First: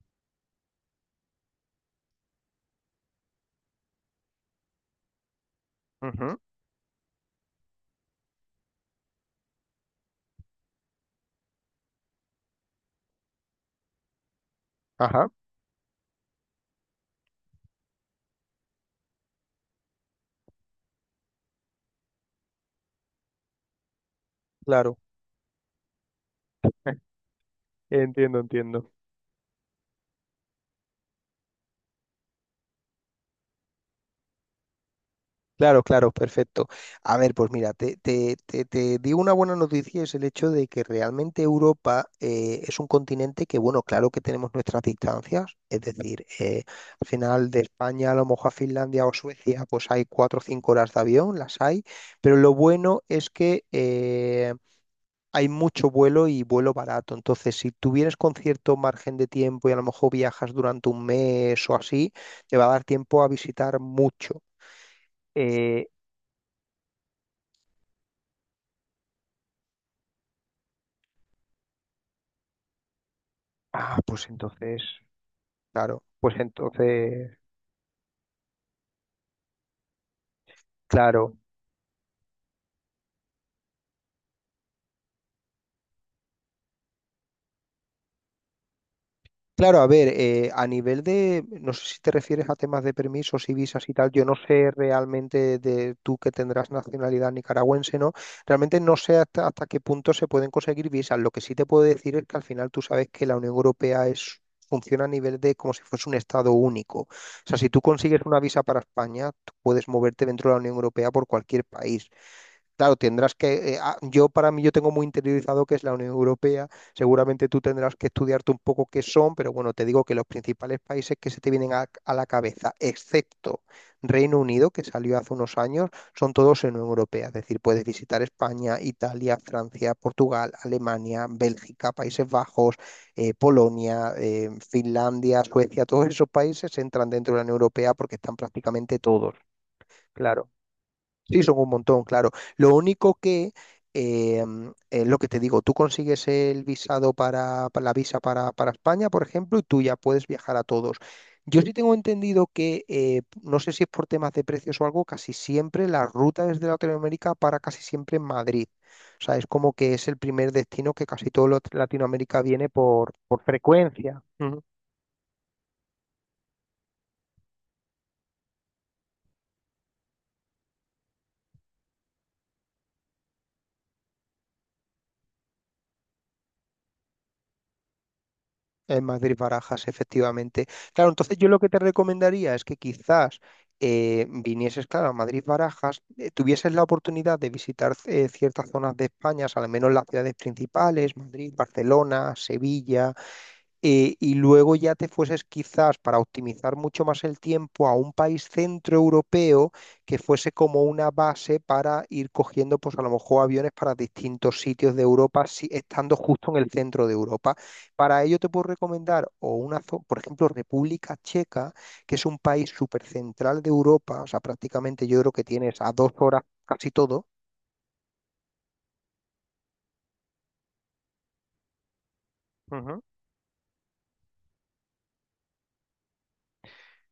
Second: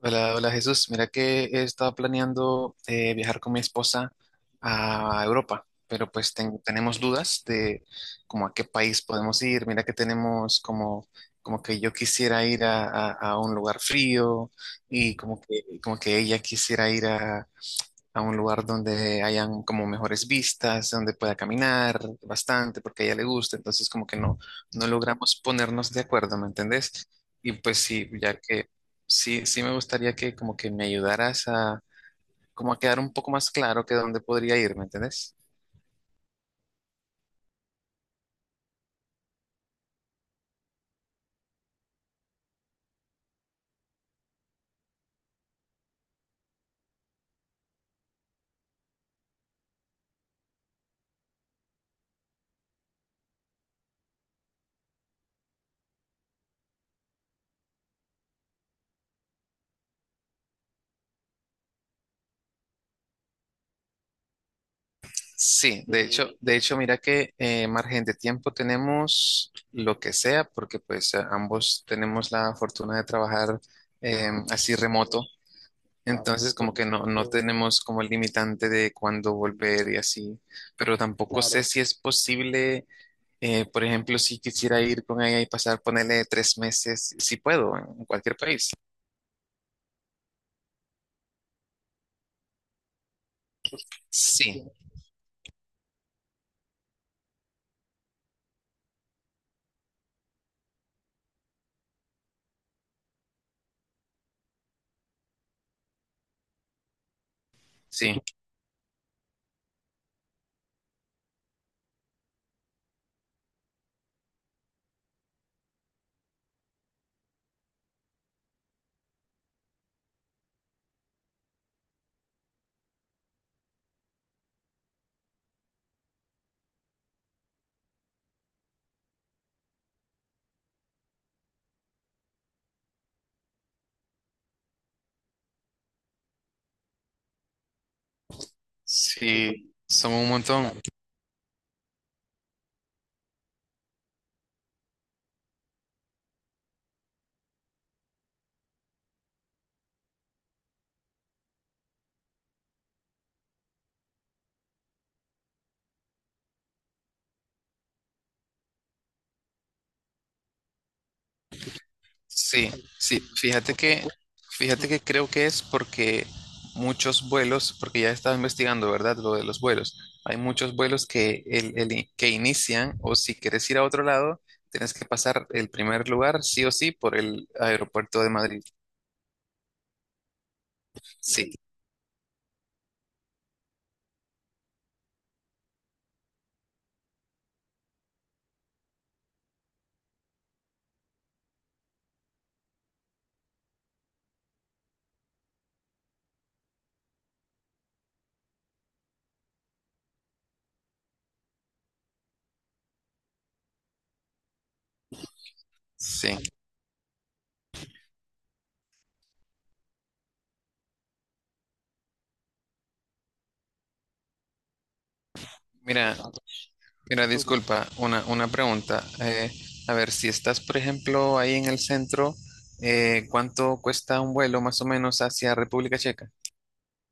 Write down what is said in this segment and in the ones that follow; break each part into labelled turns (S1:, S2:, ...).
S1: Hola, hola Jesús. Mira que he estado planeando viajar con mi esposa a Europa, pero pues
S2: Ujú.
S1: tenemos dudas de como a qué país podemos ir. Mira que tenemos como, como que yo quisiera ir a un lugar frío y
S2: Ajá.
S1: como que ella quisiera ir a un lugar donde hayan como mejores vistas, donde pueda caminar bastante porque a ella le gusta, entonces como que no, no
S2: Claro,
S1: logramos ponernos de acuerdo, ¿me entendés? Y pues sí,
S2: entiendo,
S1: ya que
S2: entiendo.
S1: sí me gustaría que como que me ayudaras a como a quedar un poco más claro que dónde podría ir, ¿me entendés?
S2: Claro, claro, perfecto. A ver, pues mira, te digo una buena noticia, es el hecho de que realmente Europa es un continente que, bueno, claro que tenemos nuestras distancias, es decir, al final de España a lo mejor a Finlandia o Suecia, pues hay 4 o 5 horas de avión, las hay, pero lo bueno es que hay mucho vuelo y vuelo barato. Entonces, si tuvieras con cierto margen de tiempo y a lo mejor viajas durante un mes o así, te va a dar tiempo a visitar mucho. Eh,
S1: Sí, de hecho, mira que margen de tiempo tenemos lo que sea, porque pues ambos tenemos la fortuna de trabajar
S2: ah, pues
S1: así
S2: entonces,
S1: remoto.
S2: claro, pues
S1: Entonces, como que no, no
S2: entonces,
S1: tenemos como el limitante de cuándo volver y así, pero
S2: claro.
S1: tampoco sé. Claro. Si es posible, por ejemplo, si quisiera ir con ella y pasar, ponerle 3 meses, si puedo, en cualquier país.
S2: Claro, a ver, a nivel de, no sé si te refieres a temas de permisos y visas y tal, yo no
S1: Sí,
S2: sé realmente de tú que tendrás nacionalidad nicaragüense, ¿no? Realmente no sé hasta qué punto se pueden conseguir visas. Lo que sí te puedo decir es que al final tú sabes que la Unión Europea funciona a nivel de como si fuese un estado único. O sea, si tú consigues
S1: sí,
S2: una visa para España, tú puedes moverte dentro de la Unión Europea por cualquier país. Claro, tendrás que, yo tengo muy interiorizado que es la Unión Europea, seguramente tú tendrás que estudiarte un poco qué son, pero bueno, te digo que los principales países que se te vienen a la cabeza, excepto Reino Unido, que salió hace unos años, son todos en Unión Europea, es decir, puedes visitar España, Italia, Francia, Portugal, Alemania, Bélgica, Países Bajos, Polonia, Finlandia, Suecia, todos esos países entran dentro de la Unión Europea porque están prácticamente todos.
S1: sí, somos un
S2: Claro.
S1: montón.
S2: Sí, son un montón, claro. Lo único que, em, es lo que te digo, tú consigues el visado para la visa para España, por ejemplo, y tú ya puedes viajar a todos. Yo sí tengo entendido que, no sé si es por temas de precios o algo, casi siempre la ruta desde Latinoamérica para casi siempre en Madrid. O sea, es como que es el primer destino que casi todo Latinoamérica viene
S1: Sí,
S2: por,
S1: sí,
S2: por frecuencia.
S1: fíjate que creo que es porque muchos vuelos, porque ya estaba investigando, ¿verdad? Lo de los vuelos. Hay muchos vuelos que, que inician, o si quieres ir a otro lado, tienes que pasar el primer lugar, sí o sí, por el aeropuerto de Madrid.
S2: En Madrid Barajas, efectivamente. Claro, entonces yo
S1: Sí,
S2: lo que te recomendaría es que quizás vinieses, claro, a Madrid Barajas, tuvieses la oportunidad de visitar ciertas zonas de España, al menos las ciudades principales, Madrid, Barcelona, Sevilla, y luego ya te fueses quizás para optimizar mucho más el tiempo a un país centroeuropeo que fuese como una base para ir cogiendo pues a lo mejor aviones para distintos sitios de Europa, si, estando
S1: sí.
S2: justo en el centro de Europa. Para ello te puedo recomendar por ejemplo, República Checa, que es un país súper central de Europa, o sea, prácticamente yo creo que tienes a dos
S1: Mira,
S2: horas casi todo.
S1: mira, disculpa, una pregunta. A ver, si estás, por ejemplo, ahí en el centro,
S2: Ujú.
S1: ¿cuánto cuesta un vuelo más o menos hacia República Checa?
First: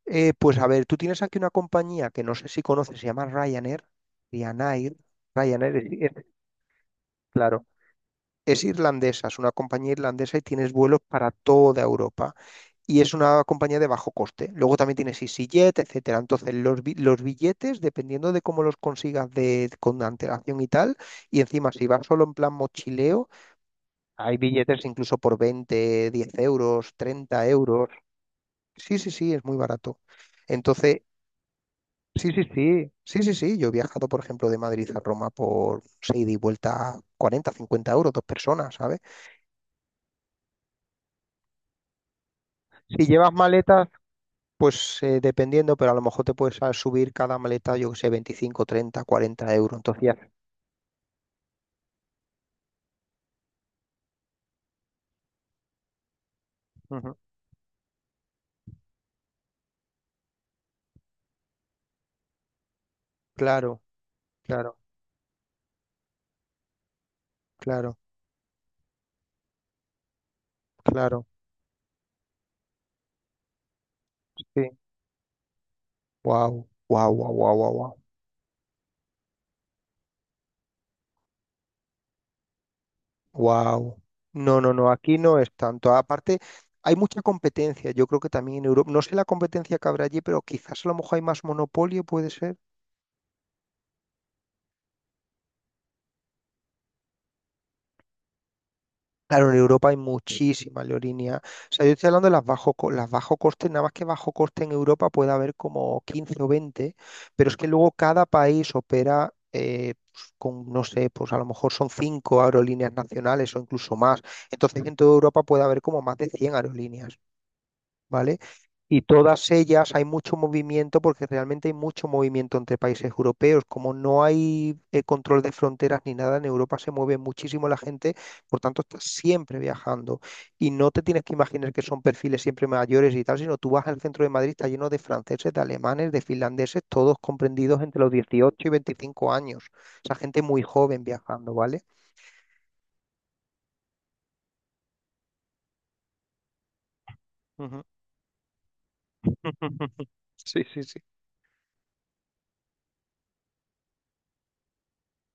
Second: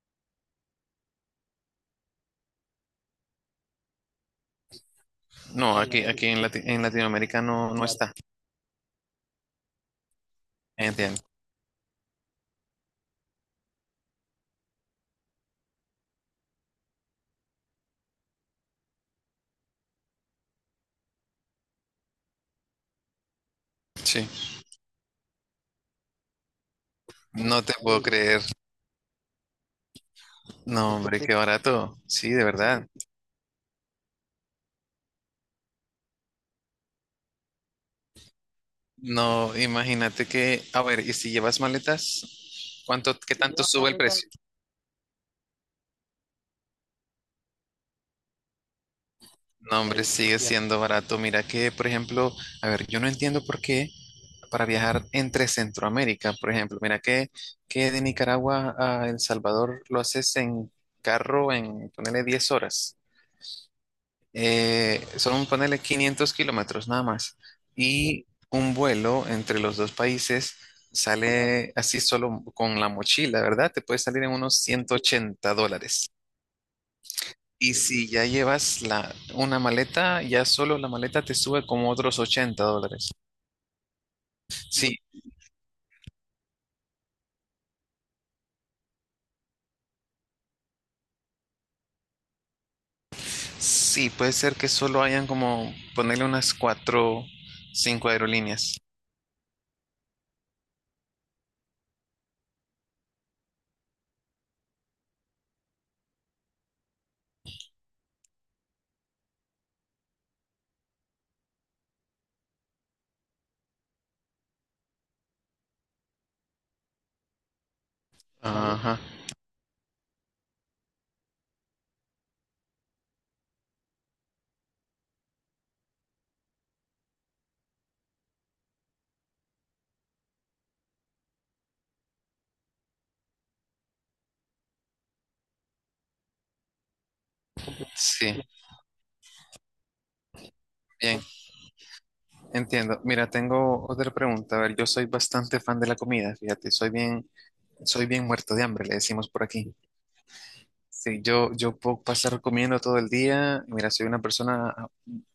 S2: Pues a ver, tú tienes aquí una compañía que no sé si conoces, se llama Ryanair, Ryanair,
S1: No,
S2: es- es-
S1: aquí en, en Latinoamérica
S2: claro,
S1: no, no está.
S2: es irlandesa, es una compañía irlandesa y tienes vuelos
S1: Entiendo.
S2: para toda Europa. Y es una compañía de bajo coste. Luego también tienes EasyJet, etcétera. Entonces, los billetes, dependiendo de cómo los consigas con antelación y tal, y encima si vas solo en plan mochileo,
S1: Sí.
S2: hay billetes incluso por 20, 10 euros, 30
S1: No te
S2: euros.
S1: puedo creer.
S2: Sí, sí, sí, es muy barato.
S1: No,
S2: Entonces,
S1: hombre, qué barato.
S2: sí,
S1: Sí,
S2: sí,
S1: de verdad.
S2: sí, sí, sí, sí. Yo he viajado, por ejemplo, de Madrid a Roma por seis ida y vuelta 40, 50 euros, dos personas, ¿sabes?
S1: No, imagínate que, a ver, ¿y si llevas maletas?
S2: Si
S1: ¿Cuánto,
S2: llevas
S1: qué Si tanto llevas
S2: maletas,
S1: sube el maletas, precio?
S2: pues dependiendo, pero a lo mejor te puedes subir cada maleta, yo que sé, 25, 30, 40 euros.
S1: No,
S2: Entonces.
S1: hombre, sigue ya. Siendo barato. Mira que, por ejemplo, a ver, yo no entiendo por qué para viajar entre Centroamérica, por ejemplo, mira
S2: Ujú.
S1: que de Nicaragua a El Salvador lo haces en carro en, ponele 10 horas.
S2: Claro, claro,
S1: Son, ponele 500 kilómetros nada más.
S2: claro,
S1: Y un vuelo entre los dos países
S2: claro.
S1: sale así solo con la mochila, ¿verdad? Te puede salir en unos
S2: Sí.
S1: $180.
S2: Wow, wow, wow, wow, wow,
S1: Y
S2: wow.
S1: si ya llevas la, una maleta, ya solo la maleta te sube como otros $80.
S2: Wow. No, no, no,
S1: Sí,
S2: aquí no es tanto. Aparte, hay mucha competencia. Yo creo que también en Europa, no sé la competencia que habrá allí, pero quizás a lo mejor hay más monopolio, puede ser.
S1: sí, puede ser que solo hayan como ponerle unas cuatro, cinco aerolíneas.
S2: Claro, en Europa hay muchísima leorinia. O sea, yo estoy hablando de las bajo coste, nada más que bajo coste en Europa puede haber como 15 o 20, pero es que luego cada país opera pues, con, no sé, pues a lo mejor son 5 aerolíneas nacionales o incluso más. Entonces en toda Europa puede haber como más de 100 aerolíneas, ¿vale?
S1: Ajá,
S2: Y todas ellas hay mucho movimiento porque realmente hay mucho movimiento entre países europeos. Como no hay control de fronteras ni nada, en Europa se mueve muchísimo la gente, por tanto estás siempre viajando. Y no te tienes que imaginar que son perfiles siempre mayores y tal, sino tú vas al centro de Madrid, está lleno de franceses, de alemanes, de finlandeses, todos comprendidos entre los
S1: sí,
S2: 18 y 25 años. O sea, gente muy joven
S1: bien.
S2: viajando, ¿vale?
S1: Entiendo. Mira, tengo otra pregunta. A ver, yo soy bastante fan de la comida, fíjate,
S2: Ujú.
S1: soy bien muerto de hambre, le decimos por aquí.
S2: Sí, sí, sí.
S1: Sí, yo puedo pasar comiendo todo el día. Mira, soy una persona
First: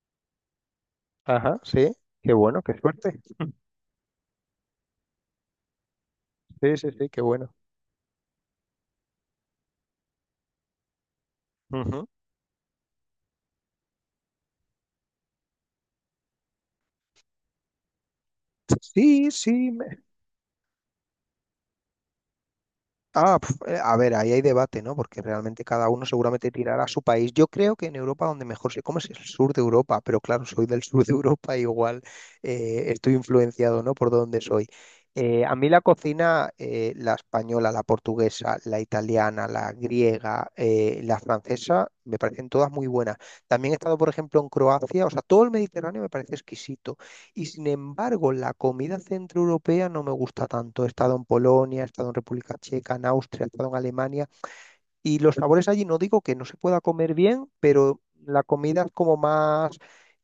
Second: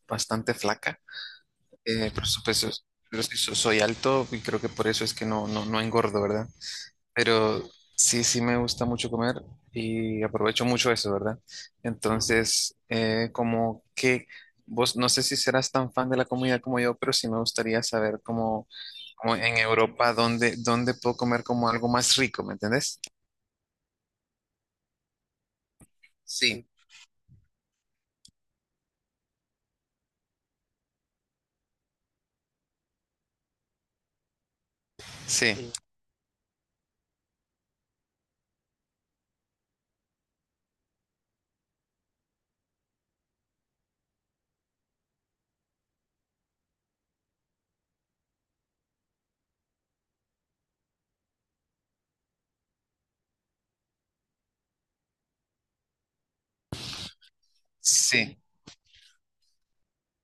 S1: bastante flaca,
S2: Ajá, sí.
S1: por
S2: Qué bueno,
S1: supuesto,
S2: qué suerte.
S1: pero sí soy alto y creo que por eso es que no, no, no engordo, ¿verdad?
S2: Sí, sí, sí, qué bueno.
S1: Pero sí, sí me gusta mucho comer y aprovecho mucho eso, ¿verdad?
S2: Ujú.
S1: Entonces, como que vos, no sé si serás tan fan de la comida como yo, pero sí me gustaría saber cómo
S2: Sí,
S1: como en
S2: sí.
S1: Europa, ¿dónde, dónde puedo comer como algo más rico? ¿Me entendés?
S2: Ah, a ver, ahí hay debate, ¿no? Porque realmente cada uno seguramente
S1: Sí,
S2: tirará a su país. Yo creo que en Europa donde mejor se come es el sur de Europa, pero claro, soy del sur de Europa, igual estoy influenciado, ¿no? Por donde soy.
S1: sí,
S2: A mí
S1: Sí.
S2: la cocina, la española, la portuguesa, la italiana, la griega, la francesa, me parecen todas muy buenas. También he estado, por ejemplo, en Croacia, o sea, todo el Mediterráneo me parece exquisito. Y sin embargo, la comida centroeuropea no me gusta tanto. He estado en Polonia, he estado en República Checa, en Austria, he estado en Alemania. Y los sabores allí no digo que no se pueda comer bien, pero
S1: Sí.
S2: la comida es como más.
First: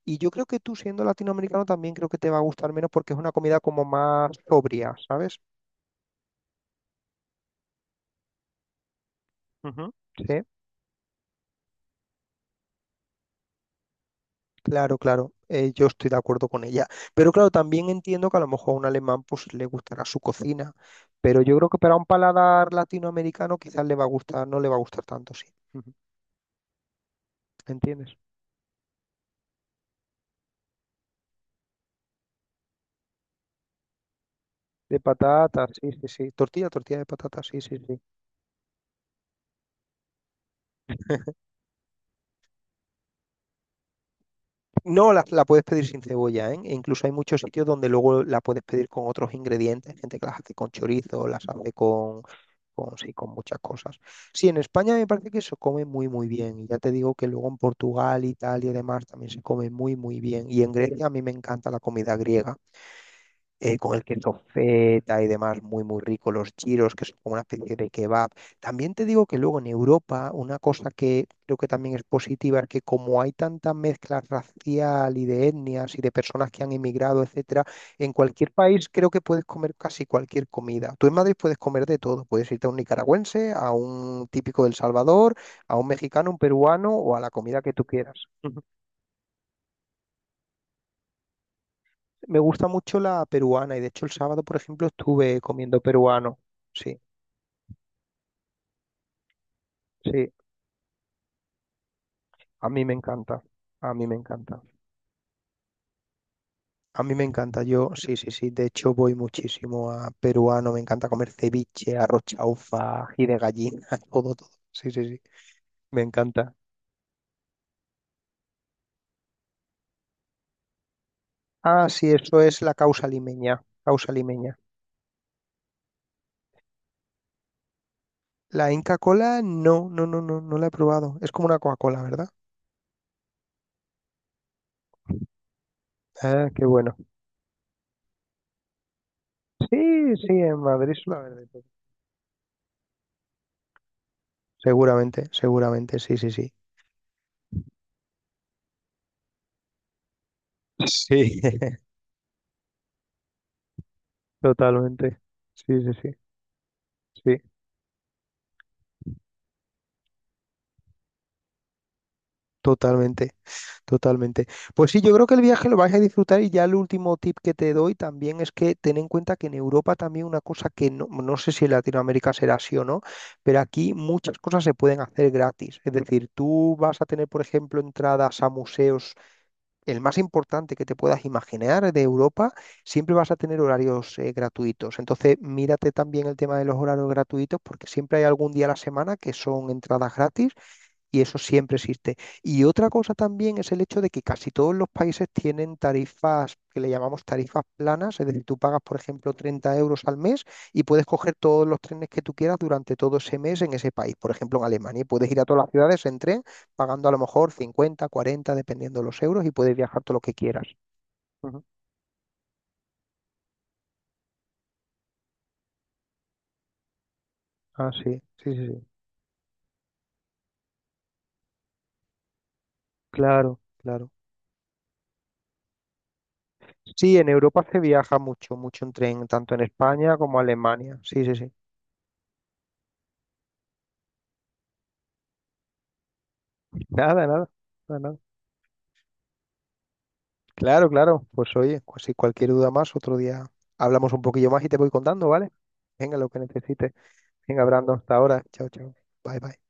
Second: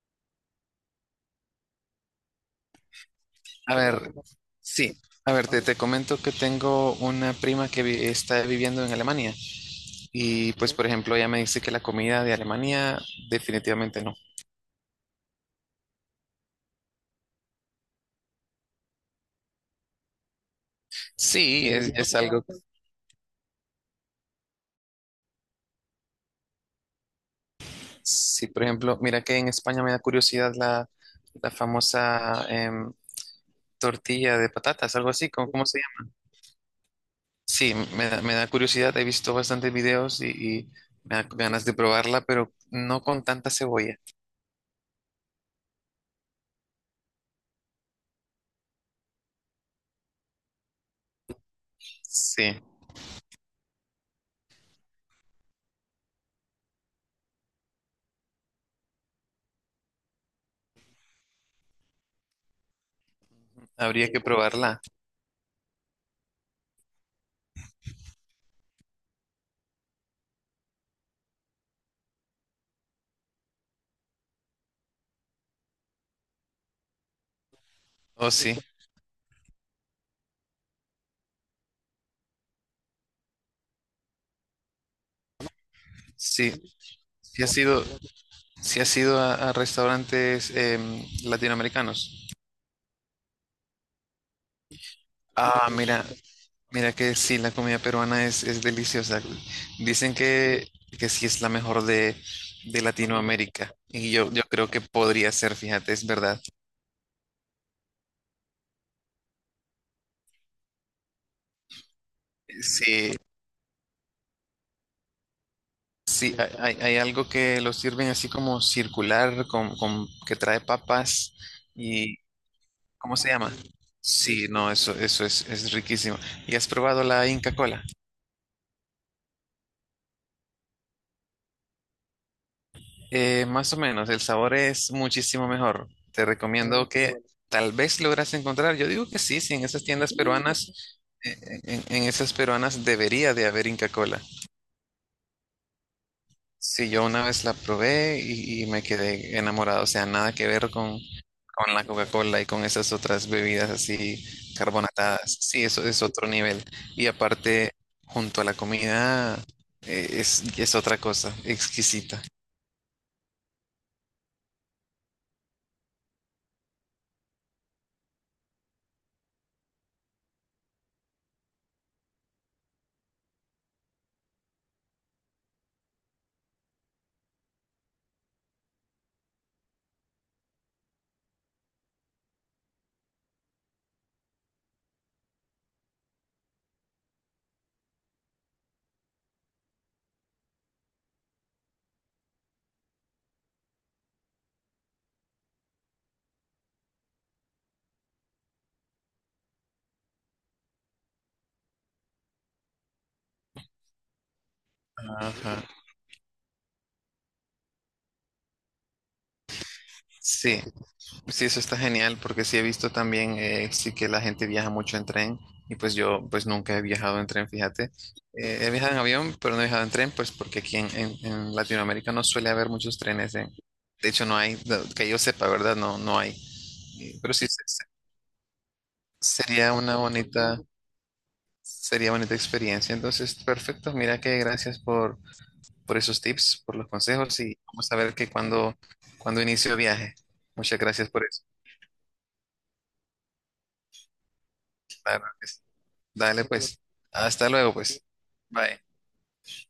S2: Y yo creo que tú siendo latinoamericano también creo que te va a gustar menos porque es una comida
S1: A
S2: como
S1: ver,
S2: más sobria,
S1: sí. A
S2: ¿sabes?
S1: ver, te comento que tengo una prima que está viviendo en Alemania
S2: Ujú. Sí.
S1: y pues, por ejemplo, ella me dice que la comida de Alemania definitivamente no.
S2: Claro, claro, yo estoy de acuerdo con ella. Pero claro, también entiendo que a lo mejor a un alemán pues le gustará su cocina, pero yo creo
S1: Sí,
S2: que para un
S1: es algo,
S2: paladar latinoamericano quizás le va a gustar, no le va a gustar tanto, sí. Ujú. ¿Entiendes?
S1: sí, por ejemplo, mira que en España me da curiosidad la, la famosa tortilla de patatas,
S2: De
S1: algo así, ¿cómo, cómo
S2: patatas,
S1: se
S2: sí, sí, sí. Tortilla, tortilla de patatas, sí,
S1: Sí,
S2: sí, sí.
S1: me da curiosidad, he visto bastantes videos y me da ganas de probarla, pero no con tanta cebolla.
S2: No, la puedes pedir sin cebolla, ¿eh? E incluso hay muchos sitios donde luego la puedes pedir con otros ingredientes, gente que las hace con chorizo, las hace con
S1: Sí,
S2: con, sí, con muchas cosas. Sí, en España me parece que se come muy, muy bien. Y ya te digo que luego en Portugal, Italia y demás también se come muy, muy bien. Y en Grecia a mí me encanta la comida griega con el
S1: habría que
S2: queso
S1: probarla.
S2: feta y demás, muy, muy rico, los gyros, que son como una especie de kebab. También te digo que luego en Europa, una cosa que creo que también es positiva es que como hay tanta mezcla racial y de etnias y de personas que han emigrado, etcétera, en
S1: Oh,
S2: cualquier
S1: sí,
S2: país creo que puedes comer casi cualquier comida. Tú en Madrid puedes comer de todo, puedes irte a un nicaragüense, a un típico del Salvador, a un mexicano, un
S1: sí
S2: peruano o a la
S1: sí has
S2: comida que
S1: ido,
S2: tú quieras.
S1: sí has ido a restaurantes latinoamericanos.
S2: Me gusta mucho la peruana y de hecho el sábado, por ejemplo, estuve
S1: Ah,
S2: comiendo
S1: mira,
S2: peruano.
S1: mira
S2: Sí,
S1: que sí, la comida peruana es deliciosa. Dicen
S2: sí,
S1: que sí es la mejor
S2: a
S1: de
S2: mí me encanta.
S1: Latinoamérica
S2: A mí
S1: y
S2: me
S1: yo
S2: encanta.
S1: creo que podría ser, fíjate, es verdad.
S2: A mí me encanta. Yo, sí, sí, sí. De hecho, voy muchísimo a peruano. Me encanta comer ceviche, arroz chaufa,
S1: Sí,
S2: ají de gallina, todo, todo. Sí, sí, sí. Me
S1: Sí,
S2: encanta.
S1: hay, hay algo que lo sirven así como circular, con, que trae papas
S2: Ah, sí,
S1: y
S2: eso es la causa
S1: ¿cómo se llama?
S2: limeña. Causa
S1: Sí,
S2: limeña.
S1: no, eso es riquísimo. ¿Y has probado la Inca Cola?
S2: La Inca Cola, no, no, no, no, no la he probado. Es como una Coca-Cola, ¿verdad?
S1: Más o menos, el sabor es muchísimo mejor. Te
S2: Ah, qué
S1: recomiendo. Mm,
S2: bueno.
S1: que tal vez logras encontrar. Yo digo que sí, sí, en esas tiendas
S2: Sí, sí, en Madrid
S1: peruanas,
S2: suele haber de todo.
S1: en esas peruanas debería de haber Inca Cola.
S2: Seguramente, seguramente, sí, sí, sí.
S1: Sí, yo una vez la probé y me quedé enamorado, o sea, nada que ver
S2: Sí,
S1: con la Coca-Cola y con esas otras bebidas así
S2: totalmente.
S1: carbonatadas. Sí,
S2: Sí,
S1: eso
S2: sí,
S1: es
S2: sí,
S1: otro nivel. Y
S2: sí,
S1: aparte, junto a la comida, es otra cosa, exquisita.
S2: totalmente, totalmente. Pues sí, yo creo que el viaje lo vais a disfrutar y ya el último tip que te doy también es que ten en cuenta que en Europa también una cosa que no sé si en Latinoamérica será así o no, pero aquí muchas cosas se pueden hacer gratis. Es decir, tú vas a tener, por ejemplo, entradas a museos el más importante que te puedas imaginar de Europa, siempre vas a tener horarios gratuitos. Entonces, mírate también el tema de los horarios gratuitos porque siempre hay algún día a la semana que son entradas gratis y eso siempre existe. Y otra cosa también es el hecho de que casi todos los países tienen tarifas que le llamamos tarifas planas, es decir, tú pagas, por ejemplo, 30 euros al mes y puedes coger todos los trenes que tú quieras durante todo ese mes en ese país. Por ejemplo, en Alemania, puedes ir a
S1: Ajá.
S2: todas las ciudades en tren pagando a lo mejor 50 40 dependiendo de los euros, y puedes viajar todo lo que
S1: Sí,
S2: quieras.
S1: pues Sí, eso
S2: Ujú.
S1: está genial porque sí he visto también, sí que la gente viaja mucho en tren y pues yo pues nunca he viajado en tren, fíjate.
S2: Ah, sí, sí, sí,
S1: He
S2: sí.
S1: viajado en avión, pero no he viajado en tren, pues porque aquí en, en Latinoamérica no suele haber muchos trenes. Eh.
S2: Claro,
S1: De
S2: claro.
S1: hecho, no hay, no, que yo sepa, ¿verdad? No, no hay.
S2: Sí, en
S1: Pero sí,
S2: Europa se viaja mucho, mucho en tren, tanto en
S1: sería una
S2: España como
S1: bonita,
S2: Alemania. Sí, sí, sí.
S1: sería bonita experiencia. Entonces, perfecto. Mira que gracias por esos tips, por los
S2: Nada,
S1: consejos
S2: nada.
S1: y vamos a ver
S2: Nada.
S1: que cuando, cuando inicio viaje. Muchas
S2: Claro,
S1: gracias por
S2: claro.
S1: eso.
S2: Pues oye, pues si cualquier duda más, otro día hablamos un poquillo más y te voy
S1: Claro
S2: contando,
S1: que
S2: ¿vale?
S1: sí.
S2: Venga, lo que
S1: Dale pues.
S2: necesites.
S1: Hasta
S2: Venga,
S1: luego
S2: Brando,
S1: pues.
S2: hasta ahora. Chao,
S1: Bye.
S2: chao. Bye, bye.